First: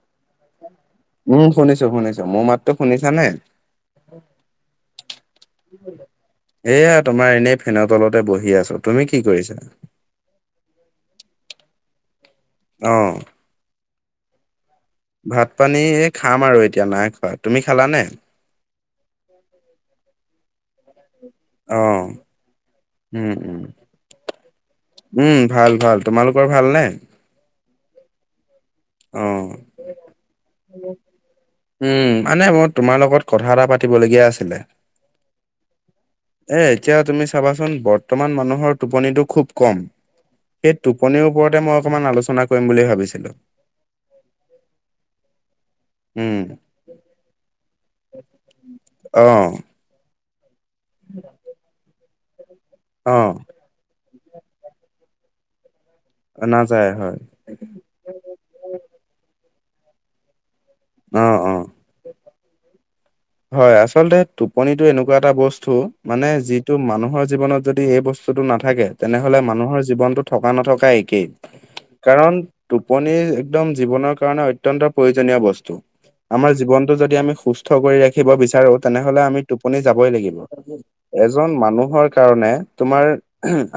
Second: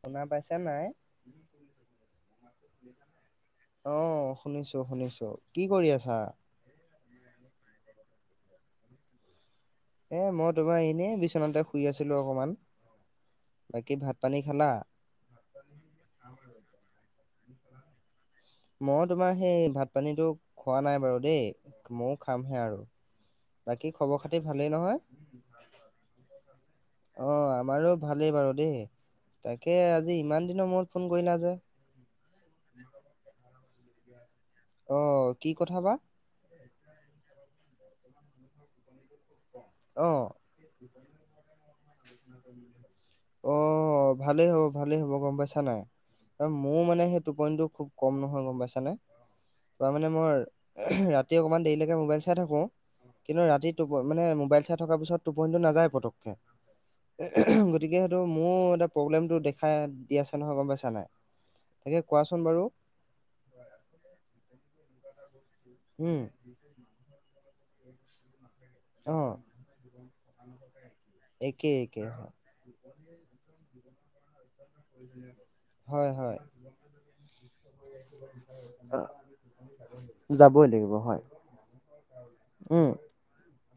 শুনা পাইছ উম শুনিছো-শুনিছো মোৰ মাত্ৰো শুনিছা নে? আহ শুনিছো-শুনিছো কি কৰি আছা? এয়া তোমাৰ এনেই ফেনৰ তলতে বহি আছো, তুমি কি কৰিছা? এ মই তোমাৰ এনে বিচনাতে শুই আছিলো অকনমান অ বাকী ভাত পানী খালা? ভাত পানী খাম আৰু এতিয়া নাই খোৱা, তুমি খালানে? মই তোমাৰ সেই ভাত পানীটো খোৱা নাই বাৰু দেই অ ময়ও খামহে আৰু উম উম বাকী খবৰ খাতি ভালেই নহয়? উম ভাল-ভাল। তোমালোকৰ ভালনে? অ আমাৰো ভালেই বাৰু দেই, অ তাকে আজি ইমান দিনৰ মূৰত ফোন কৰিলা যে উম মানে মই তোমাৰ লগত কথা এটা পাতিবলগীয়া আছিলে। অ কি কথা বা? এ এতিয়া তুমি চাবাচোন বৰ্তমান মানুহৰ টোপনিটো খুব কম অ', সেই টোপনিৰ ওপৰতে মই অকমান আলোচনা কৰিম বুলি ভাবিছিলো অ ভালেই হ'ব-ভালেই হ'ব গম পাইছা নাই উম মোৰ মানে সেই টোপনিটো খুব কম নহয় গম পাইছানে? অঁ তোৱা মানে মই ৰাতি অকণমান দেৰিলৈকে মোবাইল চাই থাকো, অ কিন্তু ৰাতি টোপ মানে মোবাইল চাই থকাৰ পিছত টোপনি টো নাযায়। পতকে নাযায় হ গতিকে সেইটো মোৰ এটা প্ৰব্লেমটো দেখাই। তি আছে নহয়, গম পাইছা নাই? অ অ তাকে কোৱাচোন বাৰু? হয়। আচলতে টোপনিতটো এনেকুৱা এটা বস্তু উম মানে যিটো মানুহৰ জীৱনত যদি এই বস্তুটো নাথাকে। অ তেনেহলে মানুহৰ জীৱনটো থকা নথকা একেই একেই হয় কাৰণ, টোপনি একদম জীৱনৰ কাৰণে অত্যন্ত প্ৰয়োজনীয় বস্ত হয় হয়। আমাৰ জীৱনটো যদি আমি সুস্থ কৰি ৰাখিব বিচাৰো অ, তেনেহলে আমি টোপনি যাবই লাগিব। যাবই লাগিব হয় এজন মানুহৰ কাৰণে উম তোমাৰ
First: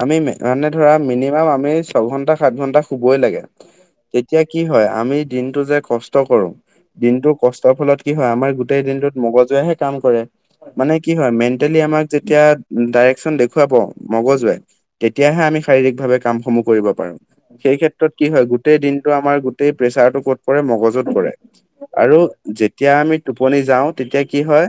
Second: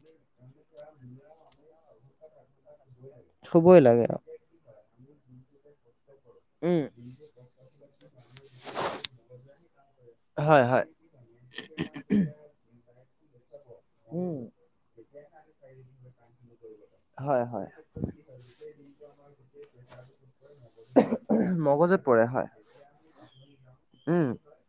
আমি মানে ধৰা মিনিমাম আমি ছঘন্টা সাত ঘন্টা শুবই লাগে। শুভই লাগে। তেতিয়া কি হয়, আমি দিনটো যে কষ্ট উম দিনটো কষ্টৰ ফলত কি হয়। আমাৰ গোটেই দিনটোত মগজুৱে হে কাম কৰে। মানে কি হয়? মেণ্টেলি আমাক যেতিয়া ডাইৰেকচন দেখুৱাব উম মগজুৱে। তেতিয়াহে আমি শাৰীৰিক ভাৱে কামসমূহ কৰিব পাৰো। হয় হয় সেই সেত [unintelligible] কি হয়। গোটেই দিনটো আমাৰ গোটেই প্ৰেচাৰ টো ক'ত পৰে মগজুত পৰে। মগজুত আৰু পৰে হয় যেতিয়া আমি টোপনি যাওঁ, তেতিয়া উম কি হয়।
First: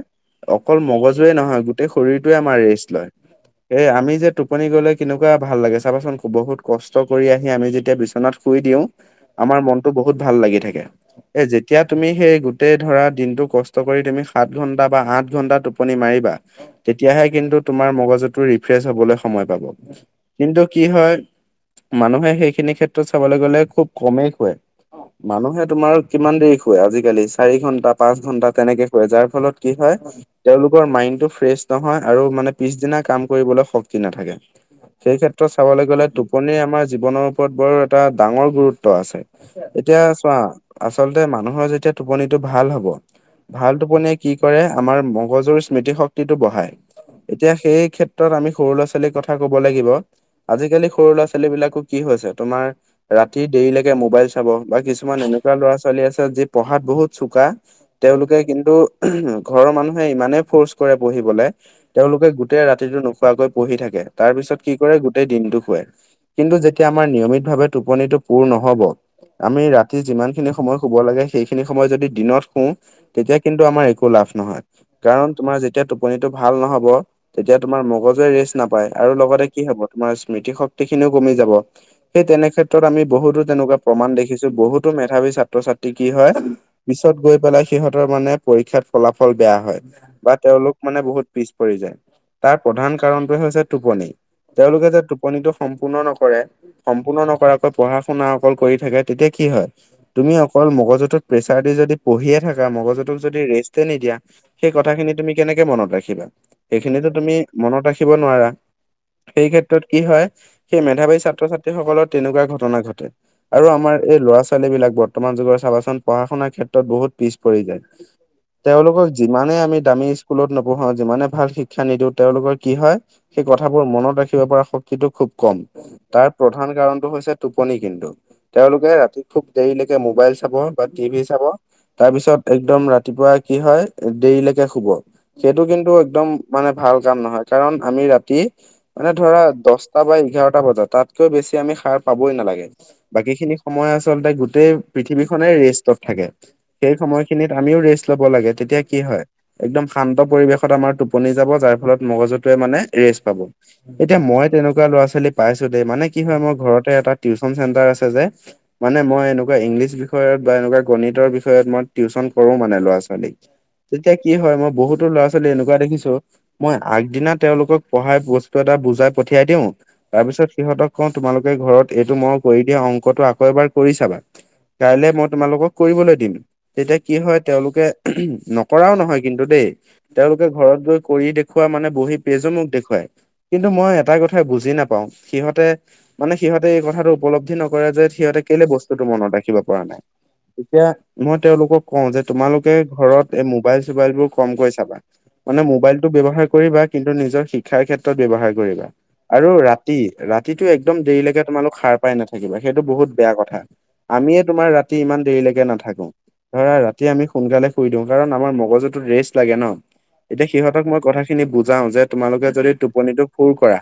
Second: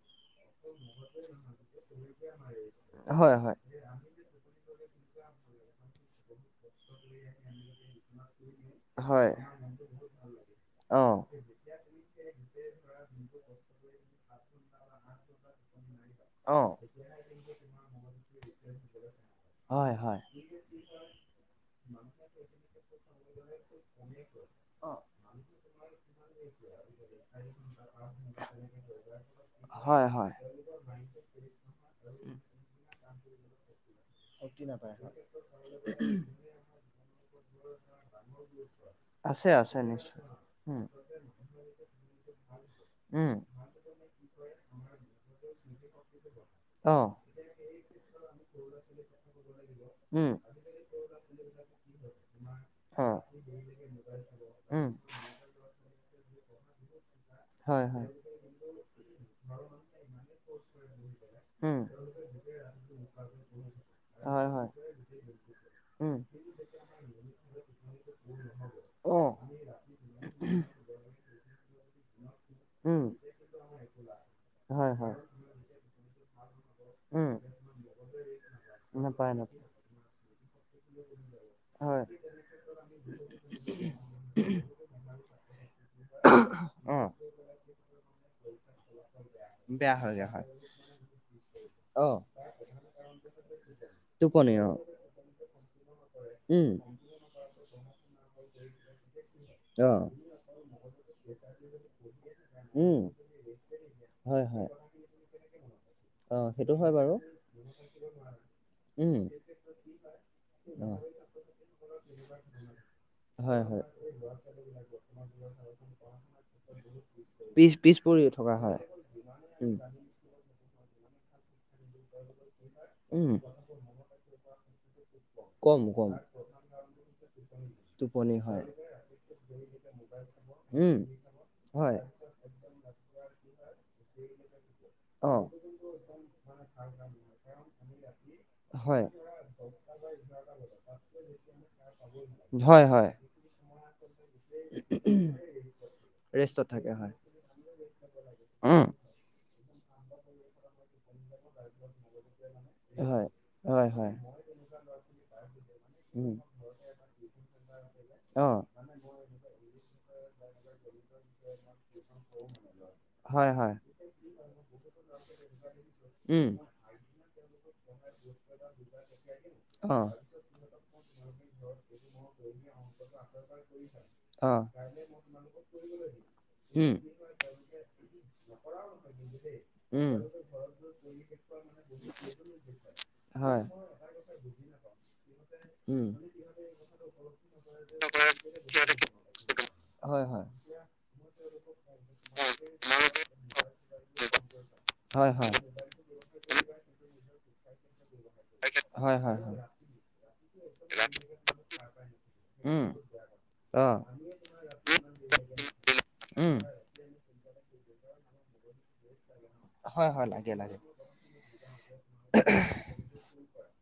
অকল মগজুৱে নহয়। গোটেই শৰীৰটোৱে আমাৰ ৰেষ্ট লয়। হয় হয় এ', আমি যে টোপনি গ'লে কেনেকুৱা ভাল লাগে। চাবচোন বহুত কষ্ট কৰি আহি আমি যেতিয়া বিচনাত শুই দিওঁ। হয় আমাৰ মনতটো বহুত ভাল লাগি থাকে। অ এ', যেতিয়া তুমি সেই গোটেই ধৰা দিনটো কষ্ট কৰি তুমি সাত ঘণ্টা বা আঠ ঘণ্টা টোপনি মাৰিবা অ তেতিয়াহে কিন্তু তোমাৰ মগজুতটো ৰিফ্ৰেছ হ'বলৈ সময় পাব। হয় হয় কিন্তু কি হয়। মানুহে সেইখিনি ক্ষেত্ৰত চাবলৈ গ'লে খুব কমেই শুৱে। অ, মানুহে তোমাৰ কিমান দেৰি শুৱে আজিকালি চাৰি ঘন্টা পাঁচ ঘণ্টা তেনেকে শুৱে যাৰ ফলত কি হয়। তেওঁলোকৰ মাইণ্ডটো ফ্ৰেছ নহয় আৰু মানে পিছদিনা কাম কৰিবলৈ স নাথাকে। শক্তি নাপায় হয়। সেই ক্ষেত্ৰত চাবলৈ গলে টোপনি আমাৰ জীৱনৰ ওপৰত বৰ এটা ডাঙৰ গুৰুত্ব আছে। আছে এতিয়া নিশ্চয় চোৱা উম আচলতে মানুহৰ যেতিয়া টোপনিটো ভাল হ'ব উম ভাল টোপনিয় কি কৰে, আমাৰ মগজুৰ স্মৃতি শক্তিটো বঢ়ায়। অ এতিয়া সেই ক্ষেত্ৰত আমি সৰু ল'ৰা ছোৱালীৰ কথা কব লাগিব। উম আজিকালি সৰু ল'ৰা ছোৱালী বিলাকক কি হৈছে। তোমাৰ অ ৰাতি দেৰিলৈকে মোবাইল চাব বা উম, কিছুমান এনে ল'ৰা ছোৱালী আছে। যি পঢ়াত বহুত চোকা হয় হয়, তেওঁলোকে কিন্তু ঘৰৰ মানুহে ইমানেই ফৰ্চ কৰে। পঢ়িবলে উম, তেওঁলোকে গোটেই ৰাতিটো নোখোৱাকৈ পঢ়ি থাকে। তাৰ হয় পিছত হয়, কি কৰে গোটেই দিনটো শুৱে। উম, কিন্তু যেতিয়া আমাৰ নিয়মিত ভাৱে টোপনিটো পূৰ নহব অ', আমি ৰাতি যিমান যিখিনি সময় শুব লাগে। সেইখিনি সময় যদি দিনত শু উম, তেতিয়া কিন্তু আমাৰ একো লাভ নহয়। হয় হয়, কাৰণ তোমাৰ যেতিয়া টোপনিটো ভাল নহব উম, তেতিয়া তোমাৰ মগজুৱে ৰেষ্ট নাপায় আৰু লগতে কি হব তোমাৰ স্মৃতি শক্তি খিনিও কমি যাব। হয়, সেই তেনেক্ষেত্ৰত আমি বহুতো তেনেুৱা প্ৰমাণ দেখিছো। বহুতো তথাপি ছাত্ৰ ছাত্ৰী কি হয়। অ', পিছত গৈ পেলাই সিহঁতৰ মানে পৰীক্ষাত ফলাফল বেয়া হয়, হয়গে বা হয়, তেওঁলোক মানে বহুত পিছ পৰি যায়। অ', তাৰ প্ৰধান কাৰণটোৱে হৈছে টোপনি। তেওঁলোকে যে টোপনিটো সম্পূৰ্ণ নকৰে, উম, সম্পূৰ্ণ নকৰা কে- পঢ়া শুনা অকল কৰি থাকে তেতিয়া কি হয় অ', তুমি অকল মগজুতত প্ৰেচাৰ দি যদি পঢ়িয়ে থাকা উম, মগজুতুক যদি ৰেষ্টে নিদিয়া- হয় হয়, সেই কথাখিনি তুমি কেনেকে মনত ৰাখিবা অ', সেইটো হয় বাৰু, সেইখিনিতো তুমি মনত ৰাখিব নোৱাৰা। উম, সেই ক্ষেত্ৰত কি হয় সেই অ', মেধাৱাৰী ছাত্ৰ-ছাত্ৰীসকলৰ তেনেকুৱা ঘটনা ঘটে। হয় আৰু হয়, আমাৰ এই ল'ৰা-ছোৱালী- বিলাক বৰ্তমান যুগৰ চাবাচোন পঢ়া শুনাৰ ক্ষেত্ৰত বহুত পিছ পৰি পিছ যায়। পৰি থকা হয়, তেওঁলোকক- যিমানে উম, আমি দামী স্কুলত নপঢ়াওঁ যিমানে ভাল শিক্ষা শিক্ষা নিদিও তেওঁলোকৰ কি হয়' উম, সেই কথাবোৰ মনত ৰাখিব পৰা শক্তিটো খুব কম। তাৰ প্ৰধান কাৰণটো হৈছে টোপনি কিন্তু। টোপনি হয়, তেওঁলোকে ৰাতি- খুব দেৰিলৈকে মোবাইল চাব বা উম, টিভি চাব, হয়, তাৰ- পিছত একদম ৰাতিপুৱা কি হয় দেৰিলৈকে শুব। অ', সেইটো কিন্তু একদম মানে ভাল কাম নহয়, কাৰণ আমি ৰাতি- হয়, মানে ধৰা, দছটা বা এঘাৰটা বজাত তাতকৈ বেছি আমি সাৰ পাবই নালাগে। হয় হয়, বাকীখিনি- সময় আচলতে গোটেই পৃথিৱীখনে ৰেষ্টত থাকে। ৰেষ্টত থাকে সেই হয়, সময়খিনিত আমিও ৰেষ্ট ল'ব লাগে তেতিয়া উম, কি হয়- একদম শান্ত পৰিৱেশত আমাৰ টোপনি যাব যাৰ ফলত মগজুত- তেতিয়া মানে ৰেষ্ট হয়, পাব। হয় হয়, এতিয়া মই তেনেকুৱা ল'ৰা-ছোৱালী পাইছোঁ দেই মানে কি উম, হয় মোৰ ঘৰতে এটা- টিউচন চেণ্টাৰ আছে যে - অ', মানে মই এনেকুৱা ইংলিছ বিষয়ত বা এনেকুৱা গণিতৰ বিষয়ত মই টিউচন কৰো মানে ল'ৰা-ছোৱা- লীক। হয় হয়। তেতিয়া কি হয় মই বহুতো ল'ৰা-ছোৱালী এনেকুৱা দেখিছোঁ উম। মই- আগদিনা তেওঁলোকক পঢ়াই বস্তু এটা বুজাই পঠিয়াই দিওঁ, অ', তাৰ পিছত সিহঁতক- তোমালোকে ঘৰত এইটো মই কৰি দিয়া অংকটো আকৌ এবাৰ- কৰি চাবা, অ'। কাইলৈ মই তোমালোকক কৰিবলৈ দিম, উম, তেতিয়া কি হয় তেওঁলোকে- নকৰাও নহয় কিন্তু দেই- উম, তেওঁলোকে ঘৰত গৈ কৰি দেখুৱা মানে বহি পেইজো মোক দেখুৱাই। হয়। কিন্তু মই এটা কথা- বুজি নাপাওঁ সিহঁতে উম। মানে সিহঁতে এই কথাটো উপলব্ধি নকৰে যে সিহঁতে- কেলেই বস্তুটো মনত ৰাখিব পৰা নাই। হয়, হয়, এতিয়া- মই তেওঁলোকক কওঁ যে তোমালোকে ঘৰত এই মোবাইল-চোবাইল বোৰ কমকৈ চাবা। হয়, হয়, মানে মোবাইল- টো ব্যৱহাৰ কৰিবা, কিন্তু নিজৰ শিক্ষাৰ ক্ষেত্ৰত ব্যৱহাৰ কৰিবা। হয়, হয়, আৰু হয়। ৰা- তি ৰাতিটো একদম দেৰিলৈকে তোমালোক সাৰ পাই নাথাকিবা, সেইটো বহুত- বেয়া কথা। অ', আমিয়ে তোমাৰ ৰা- যি ইমান দেৰিলৈকে নাথোকো। ধৰা ৰাতি আমি সোনকালে শুই দিওঁ, কাৰণ আমাৰ মগজুতো ৰেষ্ট- লাগে ন। হয়, হয়, তেতিয়া লাগে, লাগে। সিহঁতক মই কথা খিনি বুজাও যে তোমালোকে যদি টোপনিটো পুৰ কৰা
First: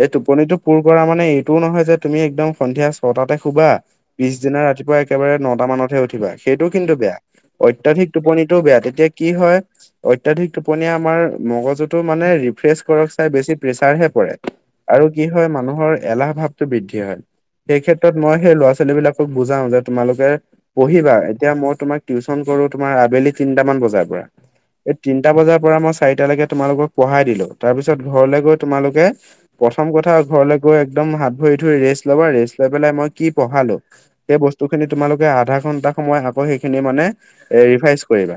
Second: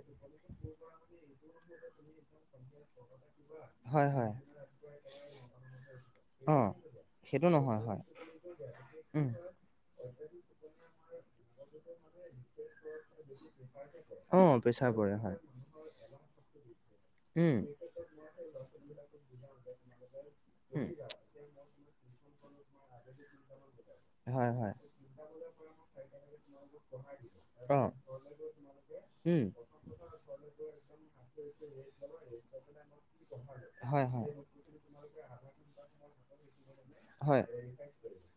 যে- টোপনিটো পূৰ কৰা মানে এইটোও নহয় যে তুমি একদম সন্ধিয়া ছটাতে শুবা- হয়, হয়, পিছদিনা ৰাতিপুৱা একেবাৰে নটা মানতহে উঠি- বা অ', সেইটোও কিন্তু বেয়া। সেইটো নহয় হয়। অত্যাধিক টোপনিটোও বেয়া, তেতিয়া কি হয়- অত্যাধিক টোপনিয়ে আমাৰ মগজুটো মানে ৰিফ্ৰেছ কৰাক চাই বেছি- প্ৰেছাৰহে পৰে, অ', প্ৰেছাৰ আৰু পৰে কি হয় মানুহৰ এলাহ ভাৱটো বৃদ্ধি হয়। সেই ক্ষেত্ৰ- ত মই সেই ল'ৰা-ছোৱালী বিলাকক বুজাও যে তোমালোকে- পঢ়িবা। এতিয়া মই তোমাক টিউচন কৰো তোমাৰ আবেলি তিনটামান বজাত। হয়, হয়, এই তিনটা বজাৰ পৰা মই চাৰিটা লৈকে তোমালোকক পঢ়াই দিলোঁ, তাৰ পিছত- ঘৰলে গৈ তোমালোকে- উমঁ। প্ৰথম কথা ঘৰলৈ গৈ একদম হাত ভৰি ধুই ৰেষ্ট ল'বা। ৰেষ্ট লৈ পেলাই মই কি পঢ়ালো, হয়, হয়, সেই বস্তু খিনি তোমালোকে আধা ঘন্টা সময় আকৌ সেইখিনি মানে হয়। অ', এ ৰিভাইচ কৰিবা।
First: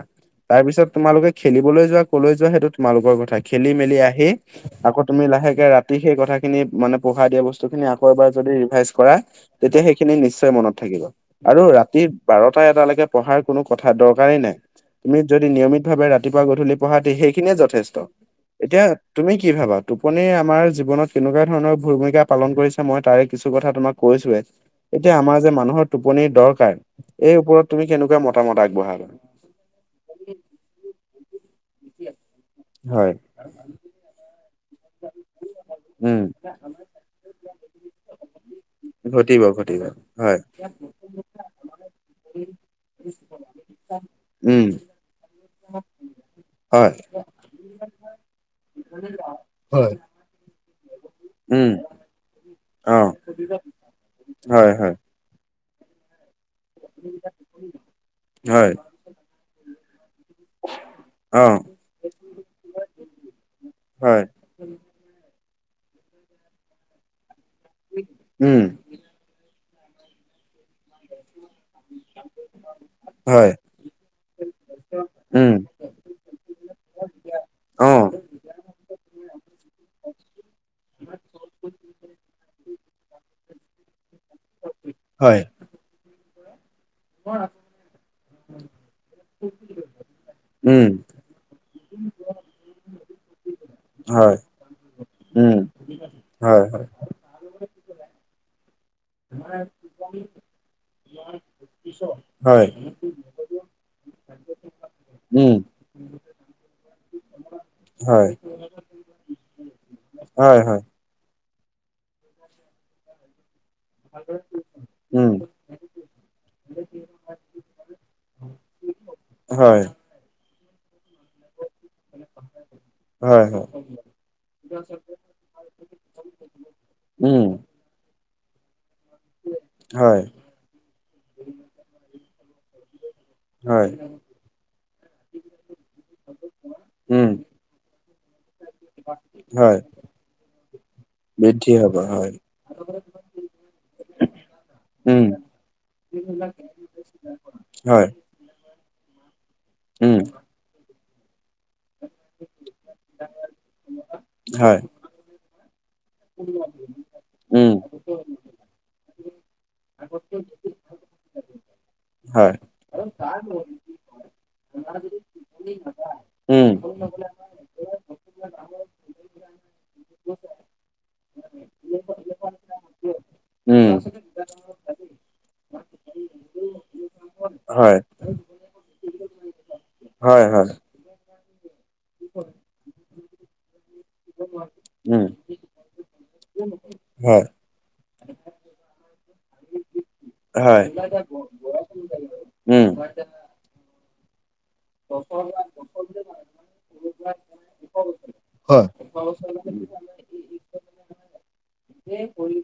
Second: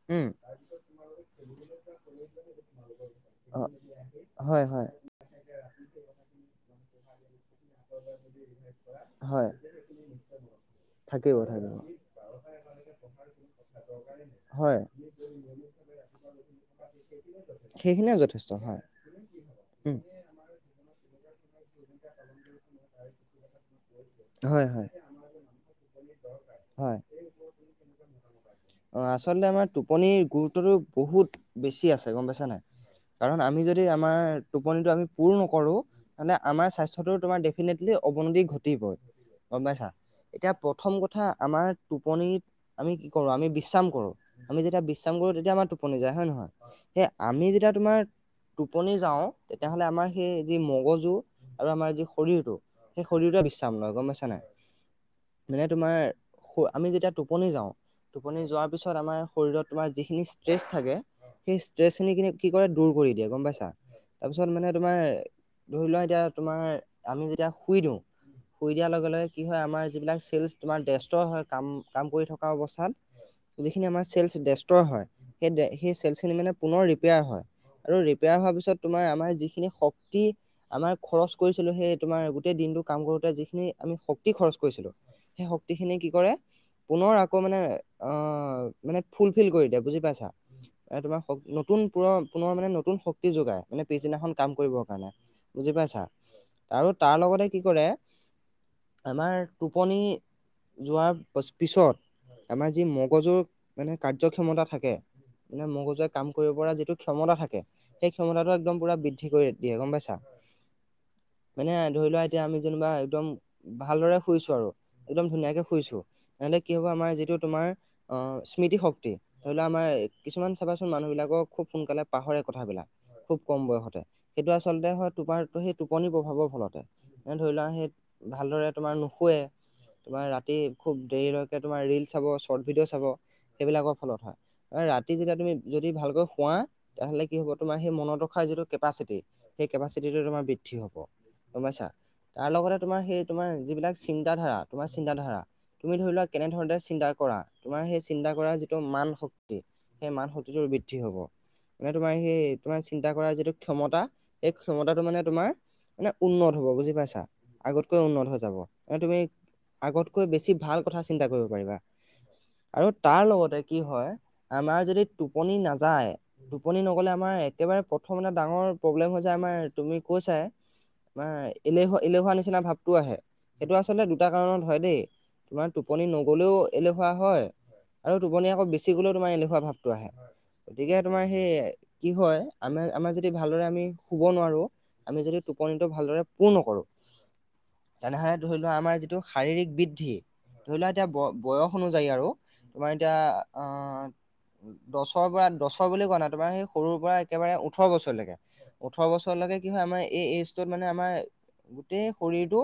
তাৰপিছত তোমালোকে খেলিবলৈ যোৱা কলৈ যোৱা সেইটো তোমালোকৰ কথা। খেলি-মেলি আহি হয়, হয়, আকৌ তুমি লাহেকে ৰাতি সেই কথাখিনি মানে পঢ়াই দিয়া বস্তু খিনি আকৌ এবাৰ যদি ৰিভাইচ কৰা। হয়, তেতিয়া সেইখিনি নিশ্চয় মনত থাকিব। আৰু ৰাতি বাৰটা-এটালৈকে পঢ়াৰ কোনো কথা দৰকাৰেই নাই। হয়, তুমি যদি নিয়মিত ভাৱে ৰাতিপুৱা গধূলি পঢ়া তে সেইখিনিয়ে যথেষ্ট। সেইখিনিয়ে যথেষ্ট হয়, এতিয়া, তুমি কি ভাবা? টোপনিয়ে আমাৰ জীৱনত কেনেকুৱা ধৰণৰ ভূমিকা পালন কৰিছে মই তাৰে কিছু কথা তোমাক কৈছোয়ে। হয়, হয়, এতিয়া আমাৰ যে মানুহৰ টোপনিৰ দৰকাৰ, হয়। এই ওপৰত তুমি কেনেকুৱা মতামত আগবঢ়া অ আচলতে আমাৰ টোপনিৰ গুৰুত্বটো বহুত বেছি আছে গম পাইছ নাই হয়, কাৰণ আমি য দি আমাৰ টোপনিটো আমি পোৰ নকৰো উম, আমাৰ স্বাস্থ্যতো ডেফিনেটলি অৱনতি ঘ ঘটিব গম ঘটিব পাইছা? হয়, এতিয়া প্ৰথম কথা আমাৰ টোপনিত আমি কি কৰো আমি বিশ্ৰাম কৰো, আমি উম, যেতিয়া বিশ্ৰাম কৰো তেতিয়া আমাৰ টো টোপনি যায় হয় নহয়, হয়, সেই আমি যেতিয়া তোমাৰ টোপনি যাওঁ তেতিয়াহ'লে আমাৰ সেই যি মগজু আৰু উম, আমাৰ যি শৰীৰটো। সেই অ', শৰীৰটোয়ে বিশ্ৰাম লয় গম পাইছা নাই? হয়, হয়, মানে তোমাৰ আমি যেতিয়া টোপনি যাওঁ, টোপনি যোৱাৰ হয়, পিছত আমাৰ শৰীৰত তোমাৰ যিখিনি ষ্ট্ৰেছ থাকে অ', সেই ষ্ট্ৰেছ খিনি কিনি কৰে দূৰ কৰি দিয়ে। গম পাইছা? হয়, তাৰপিছত মানে তোমাৰ ধৰি লোৱা এতিয়া তোমাৰ আমি যেতিয়া শুই দিওঁ, উম, শুই দিয়াৰ লগে লগে কি হয় আমাৰ যিবিলাক চেলচ তোমাৰ ব্যস্ত হয় কাম কাম কৰি থকা হয়, অৱস্থাত। যিখিনি আমাৰ চেলচ ডেষ্ট্ৰ হয়, উম, সেই সেই চেলচ খিনি মানে পুনৰ ৰিপেয়াৰ হয়। আৰু অ'। ৰিপেয়াৰ হোৱাৰ পিছত তোমাৰ আমাৰ যিখিনি শক্তি। আমাৰ খৰচ কৰিছিলো সেই তোমাৰ গোটেই দিনটো কাম কৰোতে যিখিনি আমি শক্তি খৰচ কৰিছিলো। হয়, সেই শক্তিখিনি কি কৰে। পুনৰ আকৌ মানে অ' মানে ফুলফিল কৰি দিয়ে। বুজি পাইছা? উম, তোমাৰ নতুন পু-পুনৰ মানে নতুন শক্তি যোগায় মানে পিছদিনাখন হয়, কাম কৰিবৰ কাৰণে। উম, বুজি পাইছা? হয়, হয়, আৰু তাৰ লগতে কি কৰে। আমাৰ টোপনি যোৱাৰ পিছত। হয়, আমাৰ যি মগজুৰ মানে কাৰ্যক্ষমতা থাকে। উম। মানে মগজুৱে কাম কৰিব পৰা যিটো ক্ষমতা থাকে। সেই হয়, ক্ষমতাটো একদম পুৰা বৃদ্ধি কৰি দিয়ে। গম পাইছা? হয় হয়। মানে ধৰি লোৱা এতিয়া আমি যেনিবা একদম ভালদৰে শুইছো আৰু একদম উম, ধুনীয়াকে শুইছো। তেন্তে কি হ'ব আমাৰ যিটো তোমাৰ আহ স্মৃতিশক্তি ধৰি লও হয়, আমাৰ। কিছুমান চাবাচোন, মানুহবিলাকৰ খুব সোনকালে পাহৰে কথাবিলাক খুব হয়, কম হয়, বয়সতে সেইটো আচলতে হয়। তোমাৰ সেই টোপনিৰ প্ৰভাৱৰ ফলতে, এ উম, ধৰি লোৱা সেই ভালদৰে তোমাৰ নুশুৱে, হয়, তোমাৰ ৰাতি খুব দেৰিলৈকে তোমাৰ ৰিল চাব, চৰ্ত ভিডিঅ' চাব। হয়, সেইবিলাকৰ ফলত হয় ৰাতি যেতিয়া তুমি যদি ভালকৈ শুৱা তেতিয়াহ'লে উম, কি হ'ব। তোমাৰ সেই মনত ৰখাৰ যিটো কেপাচিটি সেই হয়, কেপাচিটিটো তোমাৰ বৃদ্ধি হব। গম বৃদ্ধি পাইছা। হ'ব। হয়, তাৰ লগতে তোমাৰ সেই তোমাৰ যিবিলাক চিন্তাধাৰা, তোমাৰ উম, চিন্তাধাৰা। তুমি ধৰি লোৱা কেনেধৰণে চিন্তা কৰা তোমাৰ সেই হয়, চিন্তা কৰা যি টো মান শক্তি সেই উম, মান শক্তিটো বৃদ্ধি হ'ব। মানে তোমাৰ সেই তোমাৰ চিন্তা কৰা যিটো ক্ষমতা সেই হয়, ক্ষমতাটো মানে তোমাৰ মানে উন্নত হ'ব বুজি পাইছা। উম, আগতকৈ উন্নত হৈ যাব। এ তুমি আগতকৈ বেছি ভাল কথা চিন্তা কৰিব পাৰিবা। হয়, আৰু তাৰ লগতে কি হয় আমাৰ যদি টোপনি নাযায় উম, টোপনি নগলে আমাৰ একেবাৰে প্ৰথম এটা ডাঙৰ প্ৰব্লেম হৈ [unintelligible] আমাৰ তুমি কৈছাই আমাৰ এলেহুৱা-এলেহুৱা নিচিনা ভাৱটো আহে। সেইটো উম। আচলতে দুটা কাৰণত হয় দেই। তোমাৰ টোপনি নগলেও এলেহুৱা হয়। হয়, আৰু টোপনি আকৌ বেছি গ'লেও তোমাৰ এলেহুৱা ভাৱটো আহে। হয়, হয়, গতিকে তোমাৰ সেই কি হয় আমাৰ-আমাৰ যদি ভালদৰে আমি শুব নোৱাৰো। উম, আমি যদি টোপনিটো ভালদৰে পূৰ নকৰোঁ। হয়, তেনেহলে ধৰি লোৱা আমাৰ যিটো শাৰীৰিক বৃদ্ধি ধৰি হয়। লোৱা এতিয়া ব-বয়স অনুযায়ী আৰু উম, তোমাৰ এতিয়া আহ দছৰ পৰা দছৰ বুলি কোৱা নাই তোমাৰ সেই সৰুৰ পৰা একেবাৰে ওঠৰ বছৰলৈকে। হয়, ওঠৰ বছৰলৈকে কি হয় আমাৰ এই এইজটোত মানে আমাৰ গোটেই শৰীৰটো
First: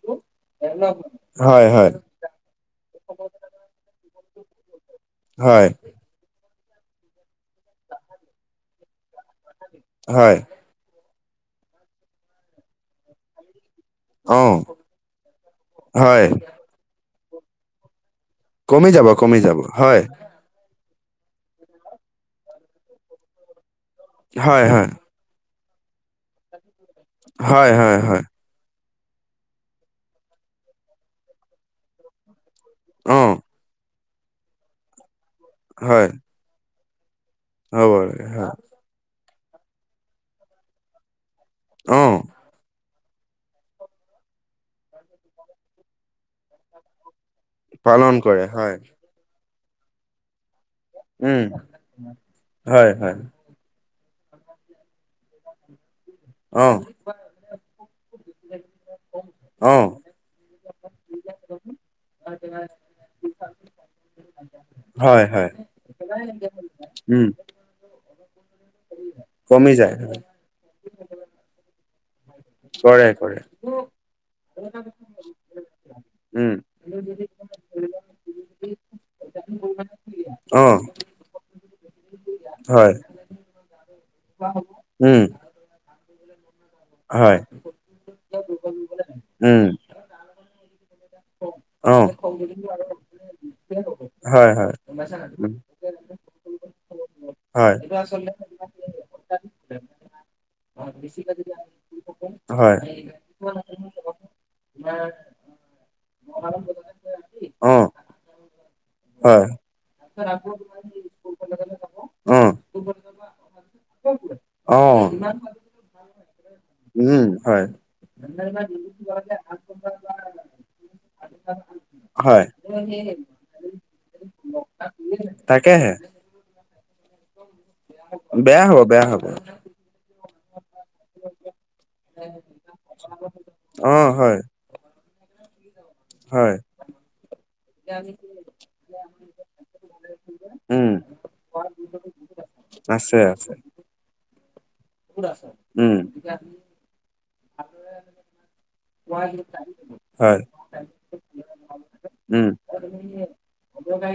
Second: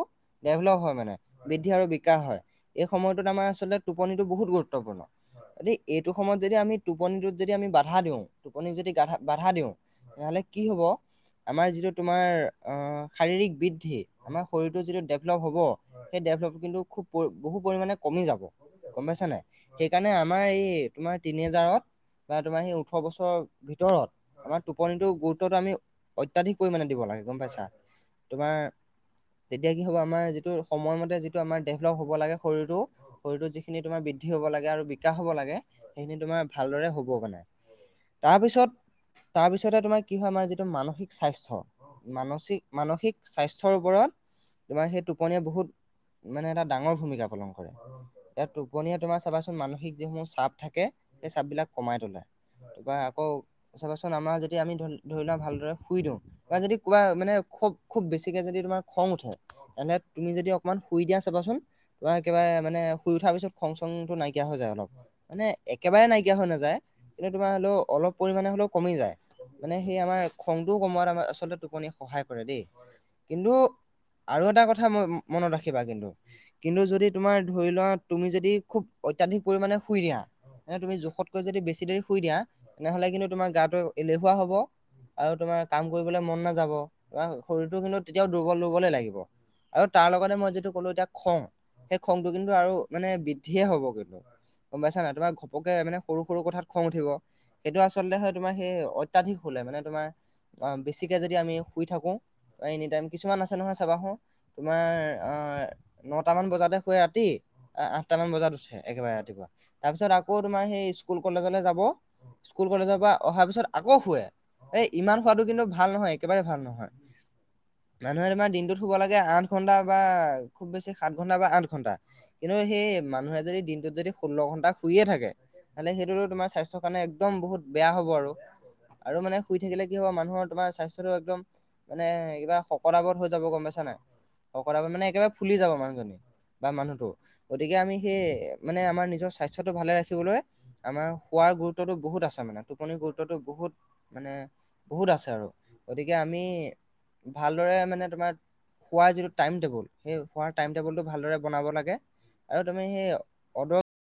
ডেভলপ হয় মানে। হয়, বৃদ্ধি আৰু হয়। বিকাশ হয় এই সময়টোত আমাৰ আচলতে টোপনিটো বহুত গুৰুত্বপূৰ্ণ। হয়। যদি এইটো সময়ত যদি আমি টোপনিটোত যদি আমি বাধা দিওঁ, টোপনিক যদি গা বাধা দিওঁ। হয়, তেনেহ'লে কি হ'ব আমাৰ যিটো তোমাৰ আহ শাৰীৰিক বৃদ্ধি আমাৰ অ', শৰীৰটো যিটো ডেভলপ হ'ব সেই হয়, ডেভলপ কিন্তু খুব [unintelligible] বহু পৰিমাণে কমি যাব। কমি যাব, গম পাইছা কমি নাই? যাব, হয়। সেইকাৰণে আ আমাৰ এই তোমাৰ তিনেজাৰত বা তোমাৰ সেই ওঠৰ বছৰ ভিতৰত হয়, আমাৰ হয়, টোপনিতো গুৰুত্বটো আমি অত্যাধিক পৰিমাণে দিব লাগে গম পাইছা? হয়, হয়, হয়, তোমাৰ তেতিয়া কি হ'ব আমাৰ যিটো সময়মতে যিটো আমাৰ ডেভেলপ হ'ব লাগে শৰীৰটো। অ', শৰীৰটোৰ যিখিনি তোমাৰ বৃদ বৃদ্ধি হ'ব লাগে আৰু বিকাশ হ'ব লাগে হয়, সেইখিনি তোমাৰ ভালদৰে হ'ব মানে। হ'ব লাগে হয়, তাৰপিছত তাৰপিছতে তোমাৰ কি হয় আমাৰ যিটো মানসিক স্বাস্থ্য। অ', মানসিক-মানসিক স্বাস্থ্যৰ ওপৰত তোমাৰ সেই টোপনিয়ে বহুত মানে এটা ডাঙৰ ভূমিকা পালন কৰে। পালন কৰে এয়া হয়। টোপনিয়ে তোমাৰ চাবা চোন মানসিক যিসমূহ চাপ থাকে সেই উম, চাপ বিলাক কমাই তোলে। হয় তাৰপৰা হয় আকৌ চাবা চোন আমাৰ যদি আমি ধৰ-ধৰি লোৱা ভালদৰে শুই দিওঁ বা যদি অ'। ক'ৰবাৰ মানে খুব-খুব বেছিকে যদি তোমাৰ খং উঠে, অ', এনে তুমি যদি অকমান শুই দিয়া চাবা চোন তোমাৰ একেবাৰে মানে শুই উঠাৰ পিছত খং-চংটো নাই নাইকিয়া হৈ যায় অলপ। হয় মানে হয় একেবাৰে নাইকিয়া হৈ নাযায় উম, কিন্তু তোমাৰ হ'লেও অলপ পৰিমাণে হ'লেও কমি যায়। কমি মানে যায় সেই আমাৰ খংটোও কমোৱাত আমাৰ আচলতে টোপনি সহায় কৰে দেই। কৰে কৰে কিন্তু আৰু এটা কথা ম-মনত ৰাখিবা কিন্তু। উম। কিন্তু যদি তোমাৰ ধৰি লোৱা তুমি যদি খুব অত্যাধিক পৰিমাণে শুই দিয়া, অ', তুমি জোখতকৈ যদি বেছি দেৰি শুই দিয়া হয় তেনেহ'লে কিন্তু তোমাৰ গাটো এলেহুৱা হ'ব উম, আৰু তোমাৰ কাম কৰিবলৈ মন নাযাব। তোমাৰ হয় শৰীৰটো কিন্তু তেতিয়াও দুৰ্বল দুৰ্বলে লাগিব। উম, আৰু তাৰ লগতে মই যিটো ক'লো এতিয়া খং। সেই অ'। খংটো কিন্তু আৰু মানে বৃদ্ধিয়ে হ'ব গৈ হয় হয় গম পাইছা নাই। তোমাৰ উম, ঘপকে মানে সৰু-সৰু কথাত খং উঠিব। হয়। হে অত্যাধিক হুলে মানে তোমাৰ বেছিকে যদি আমি শুই থাকো বা হয়। Any time. কিছুমান আছে নহয় চাবা হু। তোমাৰ আহ ন টা মান বজাতে শুৱে ৰাতি অ', আঠটামান বজাত উঠে। একেবাৰে হয় ৰাতিপুৱা তাৰ পিছত আকৌ তোমাৰ সেই। স্কুল কলেজলৈ যাব অ', স্কুল কলেজৰ পৰা অহা পিছত আকৌ শুৱে এই অ'। ইমান হুৱাটো কিন্তু। ভাল নহয় একেবাৰে ভাল নহয়। উম, হয় মানুহে তোমাৰ দিনটোত শুব লাগে আঠ ঘণ্টা বা খুব বেছি সাত ঘণ্টা বা আঠ ঘণ্টা। হয় কিন্তু সেই মানুহে যদি দিনটোত যদি ষোল্ল ঘন্টা শুইয়ে থাকে তেহলে তাকেহে সেইটোতো তোমাৰ স্বাস্থ্য। মানে একদম বহুত বেয়া হ'ব আৰু। বেয়া হ'ব বেয়া আৰু হ'ব। মানে। শুই থাকিলে কি হ'ব মানুহৰ তোমাৰ স্বাস্থ্যটো একদম মানে কিবা শকত- আবত হৈ যাব গম পাইছা নাই। অ', হয় শকত -আবত মানে একেবাৰে ফুলি যাব মানুহজন। হয়। বা মানুহটো। গতিকে আমি সেই মানে আমাৰ নিজৰ স্বাস্থ্যটো ভালে ৰাখিবলৈ। উম আমাৰ শুৱাৰ গুৰুত্বতটো বহুত আছে মানে টোপন আছে গুৰুত্বটো আছে বহুত মানে। বহুত আছে আৰু উম গতিকে আমি ভালদৰে মানে তোমাৰ। খোৱা যিটো টাইম টেবুল সেই হয় খোৱাৰ টাইম টেবুলটো ভালদৰে বনাব লাগে। আৰু তুমি সেই অদ। দৰকাই।